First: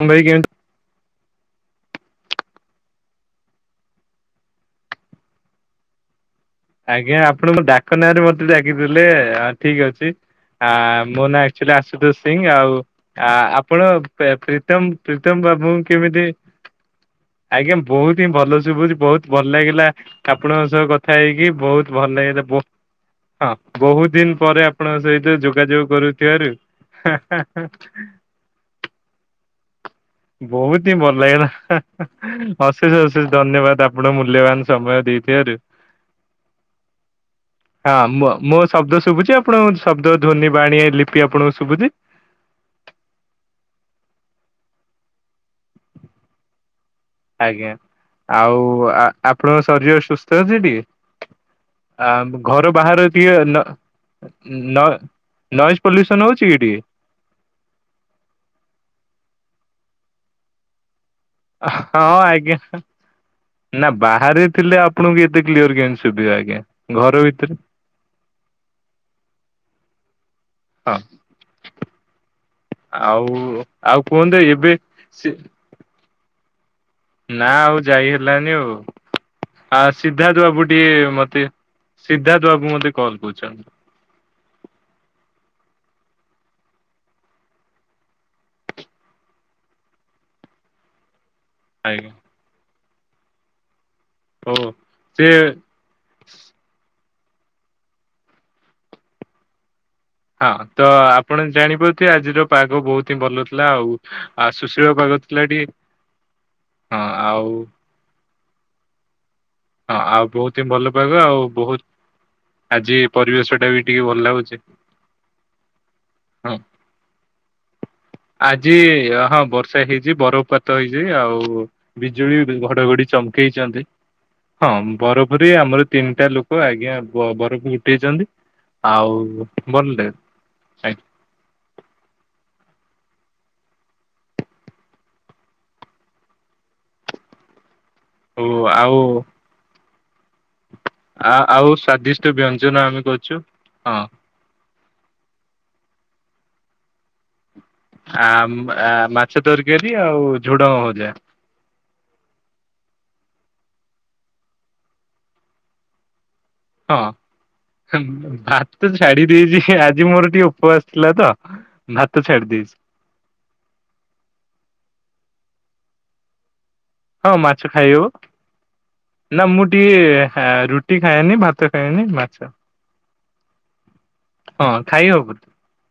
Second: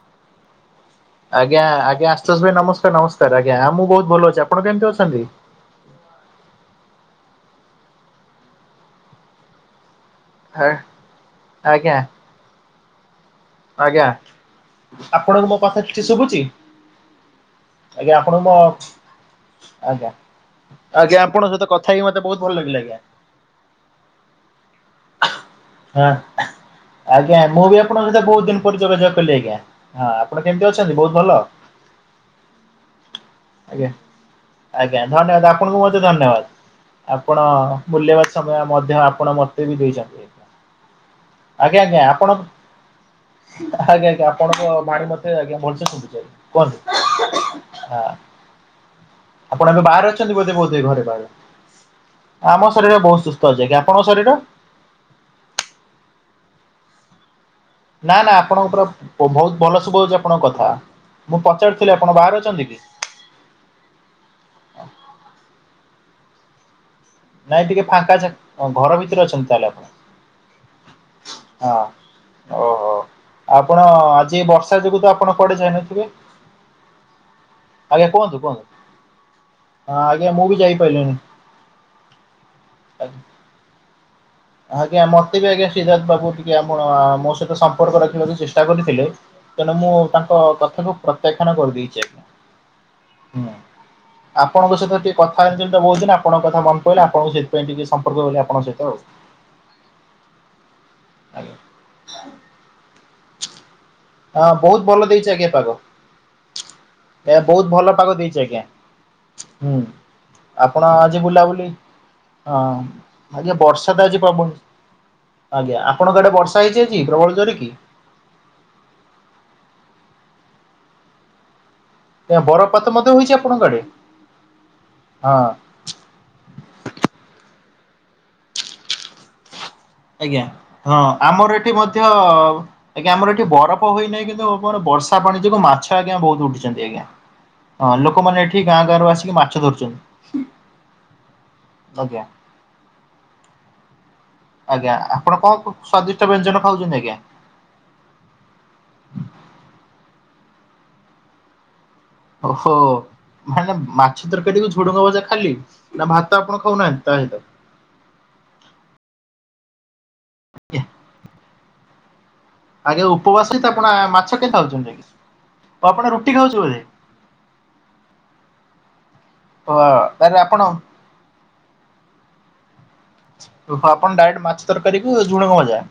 ମୁମ୍ବାଇ କେମିତି ଆଜ୍ଞା ଆଜ୍ଞା ଆୁଷ ଭ ନମସ୍କାର ନମସ୍କାର ଆଜ୍ଞାଁ ମୁଁ ବହୁ ଭଲ ଅଛି ଆପଣ କେମିତି ଅଛନ୍ତି? ଆଜ୍ଞା ଆପଣଙ୍କ ଡାକନାଁ ରେ ମତେ ଡାକିଥିଲେ ଠିକ ଅଛି। ଆ ମୋ ନାଁଚୁଆଲି ଆଜ୍ଞା ଆଶୁତୋଷ ସିଂ ଆଉ। ଆପଣ ଆଜ୍ଞା ପ୍ରୀତମ ପ୍ରୀତମ ଆପଣଙ୍କୁ ମୋ କଥା ବାବୁଙ୍କୁ କିଛି କେମିତି ଶୁଭୁଛି? ଆଜ୍ଞା ବହୁତ ହିଁ ଆପଣଙ୍କୁ ମୋ ଭଲ ସୁୁଭୁଜ ବହୁତ ଭଲ ଲାଗିଲା ଆଜ୍ଞା ଆପଣଙ୍କ ସହ ଆଜ୍ଞା କଥା ଆପଣଙ୍କ ହେଇକି ସହିତ ବହୁତ କଥା ହେଇକି ମତେ ବହୁତ ଭଲ ଲାଗିଲା ଆଜ୍ଞା। ହଁ ବହୁତ ଦିନ ପରେ ଆପଣଙ୍କ ସହିତ ଯୋଗାଯୋଗ ହଁ କରୁଥିବାରୁ ଆଜ୍ଞା ମୁଁ ବି ଆପଣଙ୍କ ସହିତ ବହୁତ ଦିନ ପରେ ଯୋଗାଯୋଗ କଲି ଆଜ୍ଞା। ହଁ ଆପଣ କେମିତି ବହୁତ ଅଛନ୍ତି ହିଁ ଭଲ ଲାଗିଲା ଅଶେଷ ଅଶେଷ ଆଜ୍ଞା ଧନ୍ୟବାଦ ଆପଣ ମୂଲ୍ୟବାନ ସମୟ ଆଜ୍ଞା ଧନ୍ୟବାଦ ଦେଇଥିବାରୁ। ଆପଣଙ୍କୁ ମଧ୍ୟ ଧନ୍ୟବାଦ। ଆପଣ ମୂଲ୍ୟବାନ ହଁ ମୋ ସମୟ ଶବ୍ଦ ମଧ୍ୟ ଶୁଭୁଛି ଆପଣ ମତେ ଆପଣଙ୍କ ବି ଶବ୍ଦ ଦେଇଛନ୍ତି। ଧ୍ୱନି ବାଣୀ ଲିପି ଆପଣଙ୍କୁ ଆଜ୍ଞା ଶୁଭୁଛି? ଆଜ୍ଞା ଆପଣ ଆଜ୍ଞା ଆଜ୍ଞା ଆପଣଙ୍କ ବାଣୀ ମତେ ଆଜ୍ଞା ଭଲସେ ଶୁଭୁଛି କୁହନ୍ତୁ। ଆଜ୍ଞା ହଁ ଆଉ ଆପଣଙ୍କ ଆପଣ ଏବେ ଶରୀର ବାହାରେ ଅଛନ୍ତି ସୁସ୍ଥ ବୋଧେ ଅଛି ଟି? ବୋଧେ ଘରେ ବାହାରେ ଆ ଆମ ଘର ଶରୀର ବାହହାର ବହୁତ ଟଏ ସୁସ୍ଥ ଅଛି ନ ଆଜ୍ଞା ଆପଣଙ୍କ ଶରୀର? ନ ନଏଜ୍ ପଲ୍ୟୁସନ୍ ହେଉଛି କି ଟି। ନା ନା ଆପଣଙ୍କ ପୁରା ବହୁତ ଭଲ ଶୁଭ ହଉଛି ଆପଣଙ୍କ କଥା ମୁଁ ପଚାରୁଥିଲି ହଁ ଆପଣ ବାହାରେ ଆଜ୍ଞା ଅଛନ୍ତି କି? ନା ବାହାରେ ଥିଲେ ଆପଣଙ୍କୁ ଏତେ କ୍ଲିଅର କେମିତି ସୁଭିବ ଆଜଞା ଘର ଭିତ ନାଇଁ ଟିକେ ଫାଙ୍କା ଘର ଭିତରେ ଅଛନ୍ତି ତାହେଲେ ଆପଣ ହଁ ହଁ। ଓହୋ ଆଉ ଆପଣ ଆଉ କୁହନ୍ତୁ ଆଜି ଏବେ ବର୍ଷା ଯୋଗୁ ତ ଆପଣ ସି- କୁଆଡେ ଯାଇନଥିବେ? ନା ଆଉ ଆଜ୍ଞା ଯାଇ କୁହନ୍ତୁ ହେଲାନି କୁହନ୍ତୁ। ଆଉ ଆ ହଁ ଆଜ୍ଞା ସିଧା ଯୁ ମୁଁ ବି ବାବୁ ଟିକେ ଯାଇପାରିଲିନି। ମତେ ସିଦ୍ଧାର୍ଥ ବାବୁ ମୋତେ କଲ କରିଛନ୍ତି। ଆଜ୍ଞା ମତେ ବି ଆଜ୍ଞା ସିଦ୍ଧାର୍ଥ ବାବୁ ଟିକେ ଆ ମୋ ସହିତ ସମ୍ପର୍କ ରଖିବାକୁ ଚେଷ୍ଟା କରିଥିଲେ। ତେଣୁ ମୁଁ ତାଙ୍କ ତଥ୍ୟରୁ ପ୍ରତ୍ୟାଖ୍ୟାନ କରିଦେଇଛି ଆଜ୍ଞା ଆଜଞା ହୁଁ ହଉ ଆପଣଙ୍କ ସହିତ ଟିକେ ସେ କଥା ବହୁ ଦିନ ଆଣଙ୍କ କଥା ମନ ପହିଲା ଆପଣଙ୍କୁ ସେଥିାଇ ଟିକେ ସମ୍ପର୍କ କଲେ ଆପଙ୍କସହିତ ଆଉ। ହଁ ତ ଆପଣ ଆଜ୍ଞା ଜାଣିପାରୁଥିବେ ଆଜିର ପାଗ ବହୁତ ହିଁ ଭଲ ଥିଲା ଆଉ। ଆଉ ହଁ ବହୁତ ସୁଶୀଳ ଭଲ ପାଗ ଦେଇଛି ଥିଲା ଆଜ୍ଞା ଟିକେ ପାଗ ହଁ ଏ ଆଉ ବହୁତ ଭଲ ପାଗ ଦେଇଛି ଆଜ୍ଞା। ହୁଁ ହଁ ଆଉ ବହୁତ ହିଁ ଭଲ ଆପଣ ପାଗ ଆଜି ଆଉ ବୁଲାବୁଲି ବହୁତ ଆଜି ହଁ ପରିବେଶ ଆ ଟା ବି ବର୍ଷା ଟିକେ ତ ଭଲ ଆଜି ପ୍ରବଳ ଲାଗୁଛି। ଆଜ୍ଞା ଆପଣଙ୍କ ଆଡେ ହଁ ବର୍ଷା ହେଇଛିଛି ପ୍ରବଳ ଜୋର କି? ଆଜି ହଁ ବର୍ଷା ହେଇଛି ବରଫପାତ ହେଇଛି ଆଉ ଏ ବିଜୁଳି ବରଫପାତ ଘଡଘଡି ମଧ୍ୟ ହୋଇଛି ଆପଣଙ୍କ ଆଡେ ଚମକେଇଛନ୍ତି ହଁ ହଁ ବରଫପରିୀ ଆମର ତିନିଟା ଲୋକ ହୁ ଆଜ୍ଞା ବରଫ ଗୁଟେଇଛନ୍ତି ଆଉ ଭଲଟ ଆଜ୍ଞା ହଁ ଆମର ଏଠି ମଧ୍ୟ ଆଜ୍ଞା ଆମର ଏଠି ବରଫ ହ ହୋଇନାହିଁ କିନ୍ତୁ ଆପଣ ବର୍ଷା ପାଣି ଯୋଗୁଁ ମାଛ ଆଜ୍ଞା ବହୁତ ଉୁଛନ୍ତି ଆଜ୍ଞା। ହଁ ଓ ଲୋକମାନେ ଏଠି ଗାଁ ଆଉ ଗାଁରୁ ଆସିକି ମାଛ ଧରୁଛନ୍ତି। ଆ ଆଉ ଆଜ୍ଞା। ସ୍ଵାଦିଷ୍ଟ ବ୍ୟଞ୍ଜନ ଆମେ କରଛୁ ହଁ। ଆଜ୍ଞା ଆପଣ କଣ ସ୍ଵାଦିଷ୍ଟ ବ୍ୟଞ୍ଜନ ଖାଉଛନ୍ତି ଆଜ୍ଞା? ଆ ମାଛ ତରକାରୀ ଆଉ ଝୁଡଙ୍ଗ ଭଜା। ଓହୋ ମାନ ମାଛ ତରକାରୀକୁ ଝୁଡୁଙ୍ଗ ଭଜା ଖାଲି ନା ଭାତ ଆପଣ ହଁ କହୁନାହାନ୍ତି ତା ସହିତ ଭାତ ତ ଛାଡି ଦେଇଛି ଆଜି ମୋର ଟିକେ ଉପବାସ ଥିଲା ତ। ଭାତ ଛାଡ଼ି ଦେଇଛି। ଆଜ୍ଞା ଉପବାସ ତ ଆପଣ ମାଛ କେହି ଖାଉଛନ୍ତି କି ଆଉ ଆପଣ ରୁଟି ଖାଉଛନ୍ତି ବୋଧେ। ହଁ ମାଛ ଖାଇହବ। ନା ମୁଁ ଓ ତାହେଲେ ଟିକେ ଆପଣ ରୁଟି ଖାଏନି ଭାତ ଖାଏନି ମାଛ ଓହୋ ଆପଣ ଡାଇରେକ୍ଟ ହଁ ମାଛ ଖାଇ ତରକାରୀକୁ ହବ ଝୁଡଙ୍ଗ ଭଜା।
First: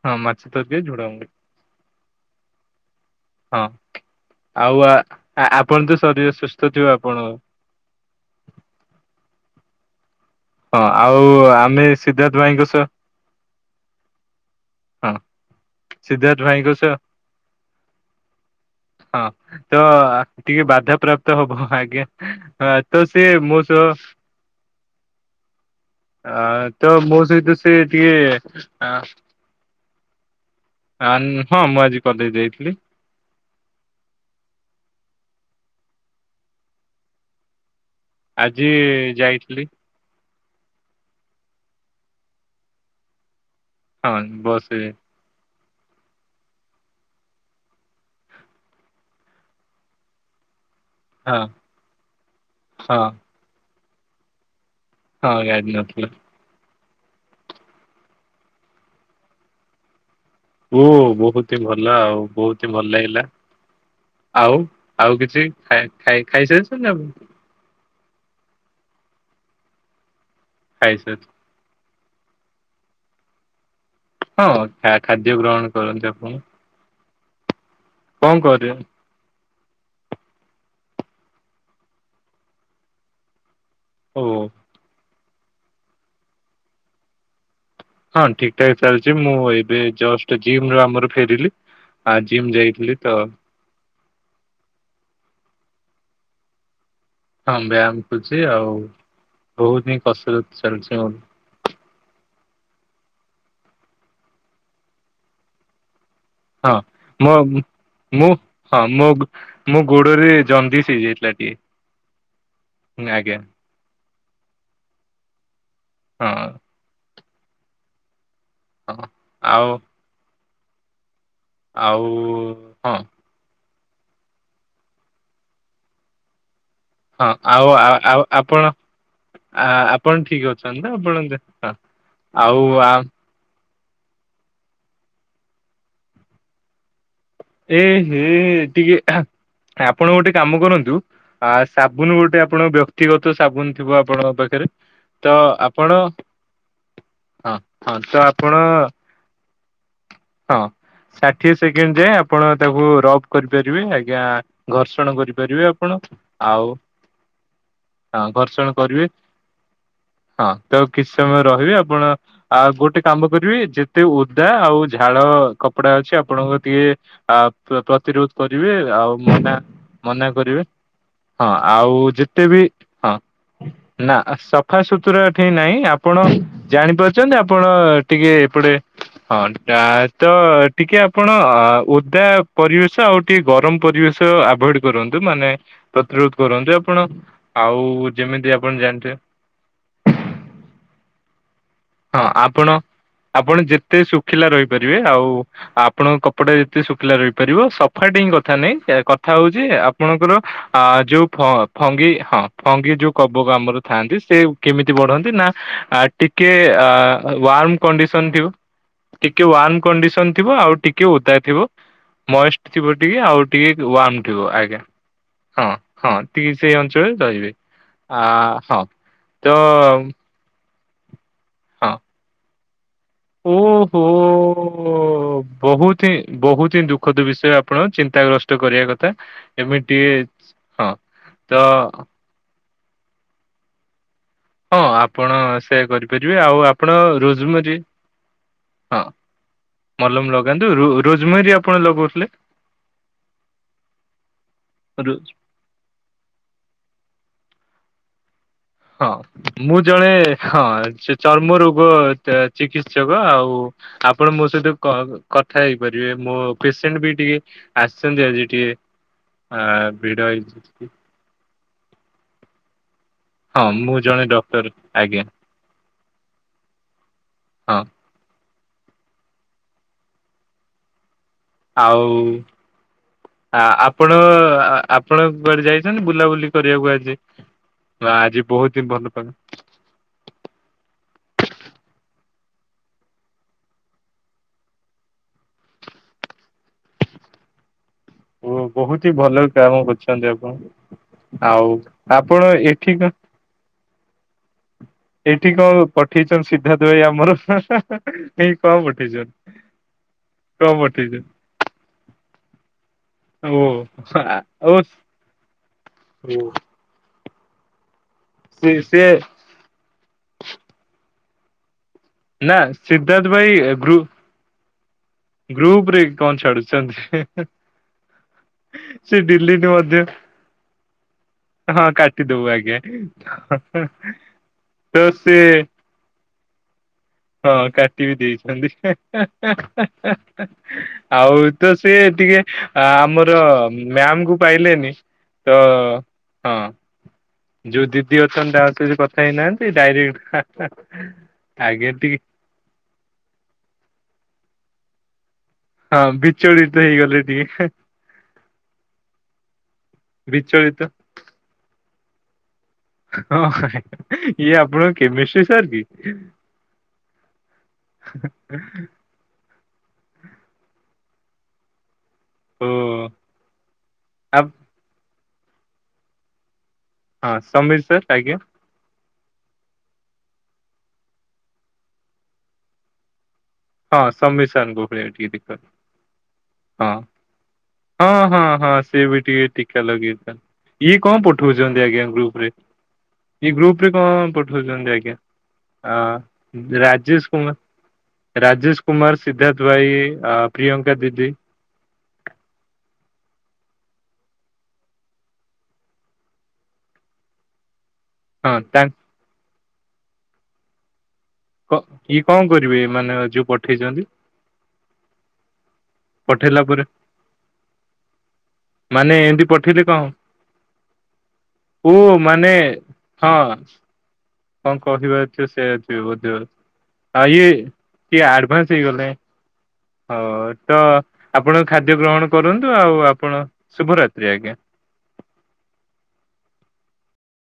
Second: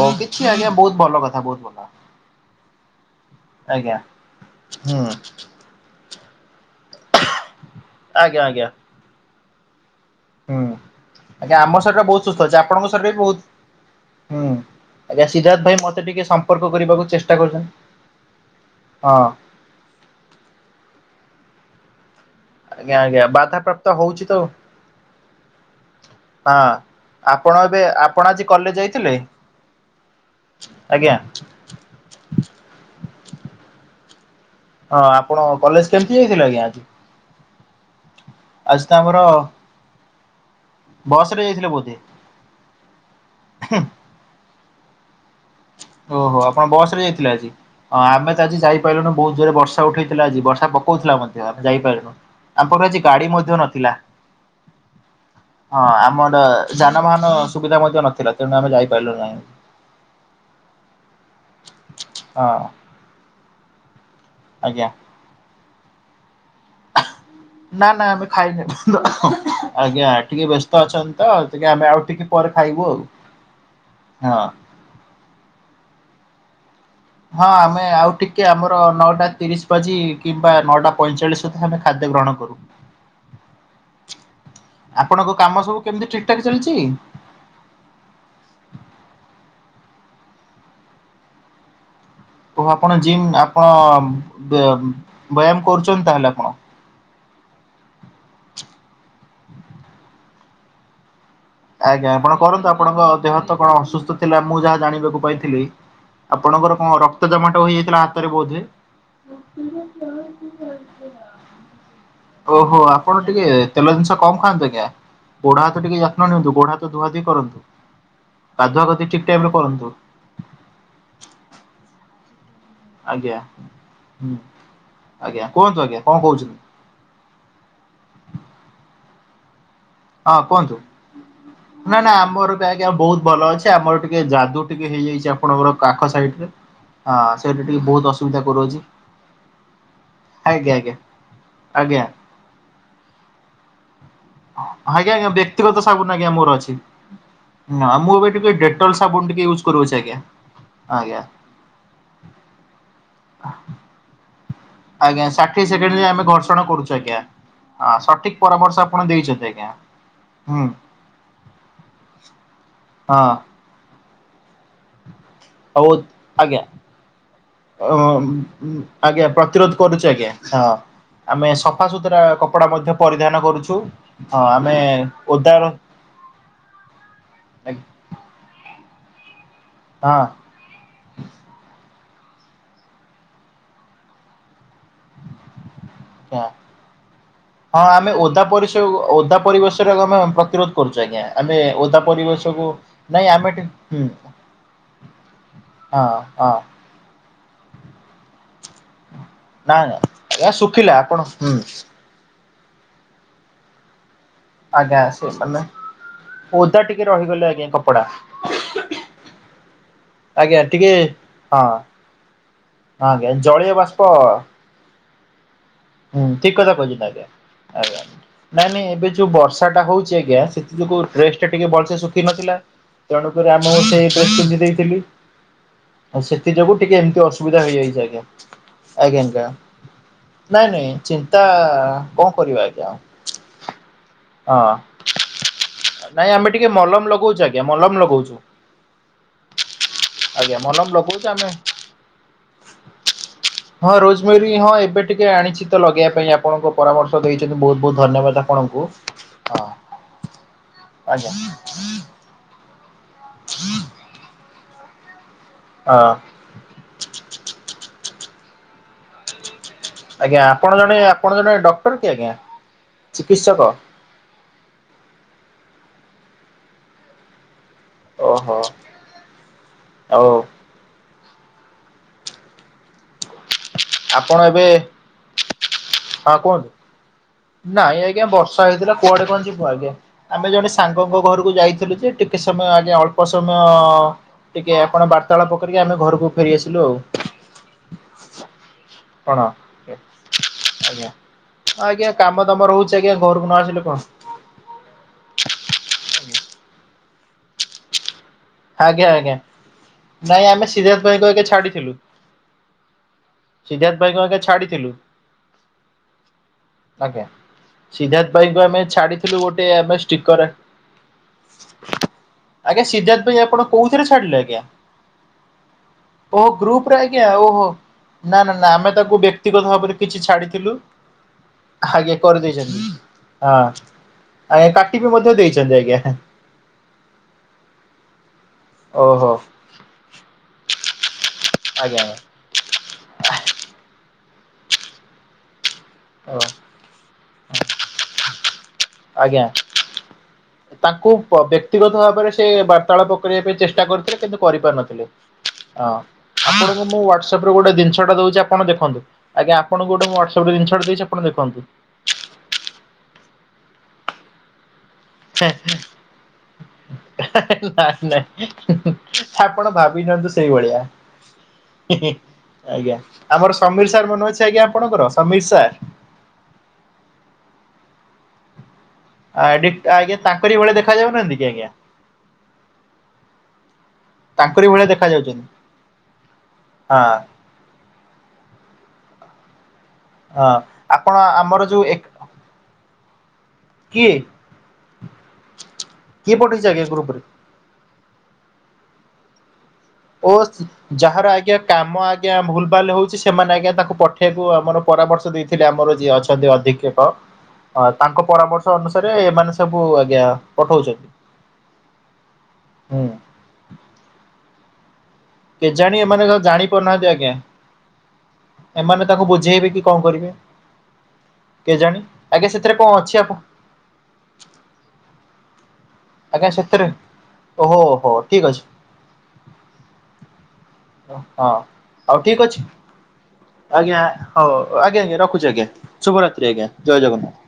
ଓ ହଁ ମାଛ କିଛି ଆଜ୍ଞା ତରକାରୀ ବହୁତ ଝୁଡଙ୍ଗ ଭଲ ତରକାରୀ କଥା ବହୁତ ଭଲ। ହଁ ଆଜ୍ଞା ଆଉ ହୁଁ ଆପଣ ତ ଶରୀର ସୁସ୍ଥ ଥିବ ଆପଣ? ଆଜ୍ଞା ଆଜ୍ଞା। ହୁଁ ଆଉ ଆଜ୍ଞା ଆମ ଆମେ ଶରୀର ବହୁତ ସିଦ୍ଧାର୍ଥ ସୁସ୍ଥ ଅଛି। ଭାଇଙ୍କ ସହ ଆପଣଙ୍କ ଶରୀର ବି ବହୁତ ହୁଁ ହଁ ଆଜ୍ଞା ସିଦ୍ଧାର୍ଥ ଭାଇ ମତେ ଟିକେ ସିଦ୍ଧାର୍ଥ ଭାଇଙ୍କ ସମ୍ପର୍କ ସହ କରିବାକୁ ଚେଷ୍ଟା କରୁଛନ୍ତି ହଁ। ତ ଟିକେ ବାଧା ପ୍ର୍ରାପ୍ତ ହବ ଆଜ୍ଞା। ହଁ ଆଜ୍ଞା ତ ଆଜ୍ଞା ସେ ମୋ ବାଧାପ୍ରାପ୍ତ ସହ ହଉଛି ତ ଆ ହଁ ତ ମୋ ଆପଣ ସହିତ ସେ ଏବେ ଆପଣ ଆଜି ଟିକେ କଲେଜ ଯାଇଥିଲେ? ଆଜ୍ଞା ହଁ ମୁଁ ଆଜି କଦେଇ ଦେଇଥିଲି। ହଁ ଆପଣ କଲେଜ କେମତି ଯାଇଥିଲେ ଆଜ୍ଞା? ଆଜି ତ ଆମର ବସରେ ଯାଇଥିଲେ ବୋଧେ। ହଁ ବସରେ ଯାଇ ଓହୋ ଆପଣ ବସରେ ଯାଇଥିଲେ ଆଜି। ହଁ ଆମେ ତ ଆଜି ଯାଇପାରିଲୁନି ବହୁତ ଜୋରରେ ବର୍ଷା ଉଠେଇଥିଲା ଆଜି। ବର୍ଷା ପ କଉଥିଲା ହଁ ମଧ୍ୟ ଆମେ ଯାଇପାରିଲୁନୁ ଆମର ଆଜି ହଁ ଗାଡି ମଧ୍ୟ ନଥିଲା। ହଁ ଗାଡି ହଁ ନଥିଲା ଆମର ଯାନବାହାନ ସୁବିଧା ମଧ୍ୟ ନଥିଲା ତେଣୁ ଆମେ ଯାଇପାରିଲୁ ନାହିଁ। ହୁଁ ବହୁତ ହି ଭଲ ଆଉ ହଁ ବହୁତ ହି ଭଲ ଲାଗିଲା ଆଉ ଆଜ୍ଞା ଆଉ କିଛି ଖା ଖାଇ ଖାଇସାରିଛନ୍ତି ଆଉ ନା ନା ଆମେ ଖାଇନୁ। ଆଜ୍ଞା ଟିକେ ବ୍ୟସ୍ତ ଅଛନ୍ତି ଖାଇସାରି ତ। ଆଜ୍ଞା ଆମେ ଆଉ ଟିକେ ପରେ ଖାଇବୁ ଆଉ। ହଁ ଖାଦ୍ୟ ଗ୍ରହଣ କରନ୍ତୁ ଆପଣ। ହଁ ଆମେ ଆଉ କଣ ଟିକେ କରିବେ ଆମର ନଅଟା ତିରିଶ ବାଜି କିମ୍ବା ନଅଟା ପଇଁଚାଳିଶ ସୁଦ୍ଧା ଆମେ ଖାଦ୍ୟ ଗ୍ରହଣ କରୁ। ଓ। ଆପଣଙ୍କ କାମ ସବୁ କେମିତି ଠିକ ଠାକ୍ ଚାଲିଛି। ହଁ ଠିକଠାକ୍ ଚାଲିଛି ମୁଁ ଏବେ ଜଷ୍ଟ ଜିମରୁ ଆମର ଫେରିଲି। ଆ ଜିମ୍ ଓହୋ ଯାଇଥିଲି ଆପଣ ତ ଜିମ୍ ଆପଣ ବ୍ୟାୟାମ କରୁଛନ୍ତି ତାହେଲେ ଆପଣ। ହଁ ବ୍ୟାୟାମ କରୁଛି ଆଉ ବହୁତ ହି କସରତ ଚାଲିଛି ମୋର। ଆଜ୍ଞା ଆପଣ କରନ୍ତୁ ଆପଣଙ୍କ ଦେହ ତ କଣ ଅସୁସ୍ଥ ଥିଲା ମୁଁ ଯାହା ଜାଣିବାକୁ ପାଇଥିଲି। ହଁ ଆପଣଙ୍କର କଣ ରକ୍ତ ମୋ ଜମାଟ ହେଇଯାଇଥିଲା ହାତରେ ମୁଁ ବୋଧେ? ହଁ ମୋ ମୋ ଗୋଡରେ ଜଣ୍ଡିସ ହେଇ ଯାଇଥିଲା। [inaudible] ଓହୋ ଆପଣ ଟିକେ ତେଲ ଜିନିଷ କମ ଖାଆନ୍ତୁ ଆଜ୍ଞା ଗୋଡ ହାତ ଟିକେ ହଁ ଯତ୍ନ ନିଅନ୍ତୁ ଗୋଡ ହାତ ଧୁଆଧୁଇ କରନ୍ତୁ। ଗାଧୁଆ ହଁ ଗାଧି ଠିକ ଟାଇମରେ ଆଉ କରନ୍ତୁ। ଆଉ ହଁ। ଆଜ୍ଞା ଆଜ୍ଞା କୁହନ୍ତୁ ଆଜ୍ଞା କଣ କହୁଛନ୍ତି? ହଁ ଆଉ ଆଉ ଆପଣ ଆ ଆପ ଆପଣ ହଁ ଠିକ କୁହନ୍ତୁ? ଅଛନ୍ତି ତ ଆପଣ ଦେହ ନା ନା ଆମର ବି ଆଉ ଆଜ୍ଞା ଆ ବହୁତ ଭଲ ଅଛି ଆମର ଟିକେ ଯାଦୁ ଟିକେ ହେଇଯାଇଛି ଆପଣଙ୍କର କାଖ ସାଇଡରେ ଆ ଏହେ ଟିକେ ଖା ଆପଣ ଗୋଟେ କାମ ଆଜ୍ଞା ଆଜ୍ଞା କରନ୍ତୁ ଆ ଆଜ୍ଞା। ସାବୁନ ଗୋଟେ ଆପଣ ବ୍ୟକ୍ତିଗତ ସାବୁନ ଥିବ ଆପଣ ପାଖରେ ଆଜ୍ଞା ତ ଆଜ୍ଞା ବ୍ୟକ୍ତିଗତ ସାବୁନ ଆଜ୍ଞା ମୋର ଅଛି। ହଁ ନା ହଁ ତ ମୁଁ ଏବେ ଆପଣ ଟିକେ ଡେଟଲ ସାବୁନ ଟିକେ ୟୁଜ କରୁଅଛି ଆଜ୍ଞା। ହଁ ଆଜ୍ଞା। ଷାଠିଏ ସେକେଣ୍ଡ ଯାଏ ଆ ଆପଣ ତାକୁ ରବ କରିପାରିବେ ଆଜ୍ଞା ଘର୍ଷଣ ଆଜ୍ଞା ଷାଠିଏ କରିପାରିବେ ସେକେଣ୍ଡ ଆପଣ ରେ ଆମେ ଘର୍ଷଣ ଆଉ କରୁଛୁ ଆଜ୍ଞା। ହଁ ସଠିକ ଘର୍ଷଣ ପରାମର୍ଶ କରିବେ ଆପଣ ଦେଇଛନ୍ତି ଆଜ୍ଞା। ହଁ ହୁଁ ତ କିଛି ସମୟ ରହିବେ ଆପଣ ଆ ଗୋଟେ ହଁ କାମ କରିବେ ଯେ ଯେତେ ଓଦା ଆଉ ଝାଳ ଆଉ କପଡା ଅଛି ଆପଣଙ୍କ ଆଜ୍ଞା ଟିକେ ଆ ପ୍ରତିରୋଧ କରିବେ ଆଉ ଆଜ୍ଞା ମନା ପ୍ରତିରୋଧ କରୁଛି ମନା ଆଜ୍ଞା କରିବେ। ହଁ। ଆମେ ହଁ ଆଉ ସଫାସୁତୁରା ଯେତେ ବି କପଡା ମଧ୍ୟ ହଁ ପରିଧାନ କରୁଛୁ ନା ହଁ ଆମେ ସଫା ସୁତୁରା ଏଠି ଓଦା ନାହିଁ ଆ ଆପଣ ଜାଣିପାରୁଛନ୍ତି ଆପଣ ଆଜ୍ଞା, ଟିକେ ଏପଟେ [inaudible] ହଁ ତ ଟିକେ ଆପଣ ଓ ଓଦା ପରିବେଶ ଆଉ ଟିକେ ଗରମ ପରିବେଶ ଆଭୋଏଡ କରନ୍ତୁ ମାନେ ପ୍ରତିରୋଧ ଆଜ୍ଞା। କରନ୍ତୁ ଆପଣ ଆଉ ହଁ ଆମେ ଓଦା ଯେମିତି ପରିସ ଆପଣ ଜାଣିଥିବେ ଓଦା ପରିବେଶରେ ଆମେ ପ୍ରତିରୋଧ କରୁଛୁ ଆଜ୍ଞା ଆମେ ଓଦା ହଁ ପରିବେଶକୁ ଆପଣ ନାଇଁ ଆମେ ଏଠି ଆପଣ ଯେତେ ହୁଁ ଶୁଖିଲା ରହିପାରିବେ ଆଉ ହଁ ଆପଣଙ୍କ କପଡ଼ା ହଁ ତେ ଶୁଖିଲା ରହିପାରିବ ସଫାଟି ହିଁ କଥା ନାହିଁ କ କଥା ହଉଛି ନା ନା ଆପଣଙ୍କର ଆଜ୍ଞା ଅ ଶୁଖିଲା ଆପଣ ଯୋଉ ହୁଁ ଫଙ୍ଗି ହଁ ଫଙ୍ଗି ଯୋଉ କବକ ଆମର ଥାଆନ୍ତି ସେ କେମିତି ଆଜ୍ଞା ସେ ବଢନ୍ତି ନା ମାନେ ଟିକେ ଟିକେ ଓଦା ଆ ଟିକେ ରହିଗଲେ ଆଜ୍ଞା ୱାର୍ମ କପଡା କଣ୍ଡିସନ୍ ଥିବ ଟିକେ ୱାର୍ମ କଣ୍ଡିସନ୍ ଥିବ ଆଉ ଟିକେ ଓଦାର ହଁ ଥିବ ହଁ ମଏଷ୍ଟ ଥିବ ଟିକେ ଆଜ୍ଞା ଆଉ ଜଳୀୟ ଟିକେ ବାଷ୍ପ ୱାର୍ମ ଥିବ ଆଜ୍ଞା। ହଁ ହଁ ହୁଁ ଟିକେ ଠିକ ସେଇ କଥା କହିଛନ୍ତି ଅଞ୍ଚଳରେ ଆଜ୍ଞା। ରହିବେ। ଆଜ୍ଞା ଆ ନାଇଁ ହଁ ନାଇଁ ଏବେ ଯୋଉ ତ ବର୍ଷା ଟା ହଉଛି ଆଜ୍ଞା ସେ ଡ୍ରେସ ଟା ଟିକେ ହଁ ଭଲସେ ଶୁଖିିନଥିଲା ତେଣୁକରି ଆମକୁ ଓହୋ ସେଇ ଡେସ ପିନ୍ଧି ଦେଇଥିଲୁ। ବହୁତ ହିଁ ବହୁତ ହିଁ ଏମିତି ଦୁଃଖଦ ବିଷୟ ଅସୁବିଧା ଆପଣ ହେଇଯାଇଛି ଆଜ୍ଞା। ଚିନ୍ତାଗ୍ରସ୍ତ କରିବା କଥା ଆଜ୍ଞା ଆଜ୍ଞା ଏମିତି ନାଇଁ ହଁ ନାଇଁ ଚିନ୍ତା ତ କଣ କରିବା ଆଜ୍ଞା। ହଁ ଆପଣ ସେ ନାଇଁ କରିପାରିବେ ଆମେ ଆଉ ଟିକେ ଆପଣ ମଲମ ଲଗଉଛୁ ଆଜ୍ଞା ରୋଜମରି ମଲମ ଲଗଉଛୁ ହଁ ମଲମ ଆଜ୍ଞା ଲଗାନ୍ତୁ ମଲମ ଲଗଉଛୁ ଆମେ ରୋଜମରି ଆପଣ ଲଗାଉଥିଲେ? ହଁ ରୋଜମରି ହଁ ଏବେ ରୋଜ ଟିକେ ଆଣିଛି ତ ଲଗେଇବା ପାଇଁ ଆପଣଙ୍କୁ ପରାମର୍ଶ ଦେଇଛନ୍ତି ବହୁତ ବହୁତ ଧନ୍ୟବାଦ। ଆପଣଙ୍କୁ। ହଁ ହଁ ମୁଁ ଜଣେ ହଁ ଆଜ୍ଞା ଚର୍ମ ରୋଗ ଗ ଚିକିତ୍ସକ ଆଉ ଆପଣ ମୋ ସହିତ କ କଥା ହଁ ହେଇପାରିବେ ମୋ ପେସେଣ୍ଟ ବି ଟିକେ ଆସିଛନ୍ତି ଆଜି ଟିକେ ଅ ଆଜ୍ଞା ଆପଣ ଜଣେ ଆପଣ ଜଣେ ଡକ୍ଟର କି ଆଜ୍ଞା? ଚିକିତ୍ସକ ହଁ ମୁଁ ଜଣେ ଡକ୍ଟର ଆଜ୍ଞା ହଁ। ଓହୋ ଆଉ। ଆଉ ଆ ଆପ ଆପଣ ଆପଣ କୁଆଡେ ଯାଇଛନ୍ତି ହଁ ବୁଲାବୁଲି କୁହନ୍ତୁ। କରିବାକୁ ଆଜି? ନାଇଁ ଆଜ୍ଞା ଆଜି ବର୍ଷା ବହୁତ ହିଁ ହେଇଥିଲା ଭଲ କୁଆଡେ ପାଗ। କଣ ଯିବୁ। ଆଜ୍ଞା ଆମେ ଜଣେ ସାଙ୍ଗଙ୍କ ଘରକୁ ଯାଇଥିଲୁ ଯେ ଟିକେ ସମୟ ଆଜ୍ଞା ଅଳ୍ପ ସମୟ ଟିକେ ଆପଣ ବାର୍ତ୍ତାଳାପ କରିକି ଆମେ ଘରକୁ ଫେରିଆସିଲୁ ଆଉ। ଓ ବହୁତ ହିଁ କଣ? ଭଲ କାମ କରଛନ୍ତି ଆପଣ। ଆଜ୍ଞା ଆଉ ଆଜ୍ଞା କାମ ଆପଣ ଦାମ ରହୁଛି ଏଠିକ ଆଜ୍ଞା ଘରକୁ ନ ଆସିଲେ କଣ? ଏଠି କ ପଠେଇଚ ସିଦ୍ଧାର୍ଥ ଭାଇ ଆମର ହା ହା। ଏ କଁ ଆଜ୍ଞା ପଠେଇଚ ଆଜ୍ଞା ନାଇଁ ଆମେ କଁ ସିଦ୍ଧାର୍ଥ ପଠେଇଚ? ଭାଇଙ୍କୁ ଆଜ୍ଞା ଛାଡିଥିଲୁ। ସିଦ୍ଧାର୍ଥ ଭାଇଙ୍କୁ ଆଜ୍ଞା ଛାଡିଥିଲୁ ଓ [unintelligible] ଆଜ୍ଞା ସିଦ୍ଧାର୍ଥ ଭାଇଙ୍କୁ ସେ ଆମେ ସେ ଛାଡିଥିଲୁ ଗୋଟେ ଆମେ ଷ୍ଟିକର୍ ନା ସିଟ୍ ଏ ଆପଣ କୋଉଥିରେ ଛାଡିଲେ ଆଜ୍ଞା ଗ୍ରୁପ ରେ କଣ ଓ ଛାଡୁଛନ୍ତି ଗ୍ରୁପରେ ଆଜ୍ଞା ଓହୋ। ନା ନା ନା ଆମେ ସେ ତାକୁ ଡିଲିଟ ବ୍ୟକ୍ତିଗତ ଭାବରେ ମଧ୍ୟ କିଛି ଛାଡିଥିଲୁ। ହଁ ଆଜ୍ଞା କାଟିଦବୁ ଆଜ୍ଞା। କରିଦେଇଛନ୍ତି ହଁ ଆଜ୍ଞା ତ କାଟି ବିି ମଧ୍ୟ ସେ ଦେଇଛନ୍ତି ଆଜ୍ଞା। ହଁ କାଟି ବି ଦେଇଛନ୍ତି ହେଁ ଓହୋ ହେଁ ହେଁ ହେଁ ହେଁ ଆଉ ତ ସିଏ ଆଜ୍ଞା ଟିକେ ଆ ଆମର ମ୍ୟାମ କୁ ପାଇଲେନି ତ ଓ। ହଁ ଯୋଉ ଦିଦି ଅଛନ୍ତି ତା ସହିତ କଥା ଆଜ୍ଞା। ହେଇନାହାନ୍ତି ଡାଇରେକ୍ଟ ତାଙ୍କୁ ଆଗେ ବ୍ୟକ୍ତିଗତ ଟିକେ ଭାବରେ ସେ ବାର୍ତ୍ତାଳା ପକେଇ ପାଇଁ ଚେଷ୍ଟା କରିଥିଲେ କିନ୍ତୁ କରିପାରୁନଥିଲେ ହଁ। ହଁ ବିଚଳିତ ଆପଣଙ୍କୁ ମୁଁ ହେଇଗଲେ ହ୍ୱାଟସପରେ ଟିକେ ଗୋଟେ ଦିନଷଟା ଦଉଚି ଆପଣ ଦେଖନ୍ତୁ ଆଜ୍ଞା ଆପଣ ଙ୍କୁ ଗୋଟେ ମୁଁ ହ୍ୱାଟସାପରେ ଜିନିଷଟା ବିଚଳିତ ଦେଇଚି। [unintelligible] ଇଏ ଆପଣ ନାଇ ନାଇ ନାଇ। ଆପଣ ଭାବିନାନ୍ତୁ ସେଇଭଳିଆ। ଓ ଆଜ୍ଞା ଆମର ସମୀର ସାର୍ ମନେ ଅଛି ଆପ ଆଜ୍ଞା ଆପଣଙ୍କର ସମୀର ସାର୍ ହଁ ସମିର ସାର୍ ଆଜ୍ଞା। ଆଡିଟ୍ ଆଜ୍ଞା ତାଙ୍କରି ଭଳି ଦେଖା ଯାଉନାହାନ୍ତି କି ଆଜ୍ଞା। ହଁ ସମ୍ବିତ ତାଙ୍କରି ସାରଙ୍କ ଭଳିଆ ଦେଖା [unintelligible] ଯାଉଛନ୍ତି ଟିକେ ହଁ। ହଁ ହଁ ହଁ ସିଏ ବି ଟିକେ ଟିକା ଲଗେଇ ହଁ ଇଏ ଆପଣ କଁ ଆମର ଯୋଉ ପଠଉଚନ୍ତି ଏକ ଆଜ୍ଞା ଗ୍ରୁପ ରେ? ଏଇ ଗ୍ରୁପ ରେ କିଏ କଣ ପଠାଉଛନ୍ତି ଆଜ୍ଞା ଆ କିଏ ପଠେଇଛି ଆଜ୍ଞା ଗ୍ରୁପ ରେ ରାଜେଶ କୁମା ରାଜେଶ କୁମାର ସିଦ୍ଧାର୍ଥ ଭାଇ ଆ ଓ ଅଚି ପ୍ରିୟଙ୍କା ଦିଦି ଯାହାର ଆଜ୍ଞା କାମ ଆଜ୍ଞା ଭୁଲ ଭାଲ ହଉଚି ସେମାନେ ଆଜ୍ଞା ତାଙ୍କୁ ପଠାଇବାକୁ ଆମର ପରାମର୍ଶ ଦେଇଥିଲେ ଆମର ଯିଏ ଅଛନ୍ତି ଅଧିକ୍ଷକ। ଅ ତାଙ୍କ ହଁ ପରାମର୍ଶ ତାଙ୍କ ଅନୁସାରେ ଏମାନେ ସବୁ ଆଜ୍ଞା ପଠଉଚନ୍ତି। କ କିଏ କଁ କରିବେ ମାନେ ଯଉଁ ପଠେଇଚନ୍ତି? କେଜାଣି ଏମାନେ ସବୁ ପଠେଇଲା ଜାଣି ପରେ ପାରୁନାହାନ୍ତି ଆଜ୍ଞା। ଏମାନେ ମାନେ ତାଙ୍କୁ ଏମିତି ବୁଝେଇବେ କି ପଠେଇଲେ କଁ କଣ କରିବେ? ଓ କେଜାଣି ମାନେ ଆଜ୍ଞା ସେଥିରେ କଁ ଅଛି ଆପ କଁ କହିବ ଏଥିରେ ସେ? ଇଏ ବୋଧେ ଆଉ ଆଜ୍ଞା ସେଥିରେ ଆ ଇଏ ଓହୋ ହୋ କିଏ ଠିକ ଅଛି ଆଡଭାନ୍ସ ହେଇଗଲେ। ହଉ ହଉ ତ ହଁ ଆପଣ ଖାଦ୍ୟ ହଉ ଗ୍ରହଣ ଠିକ ଅଛି କରନ୍ତୁ ଆଉ ଆପଣ ଶୁଭରାତ୍ରି ଆଜ୍ଞା। ହଉ ହଉ ଆଜ୍ଞା ଆଜ୍ଞା ରଖୁଛି ଆଜ୍ଞା ଶୁଭରାତ୍ରି ଆଜ୍ଞା ଜୟ ଜଗନ୍ନାଥ।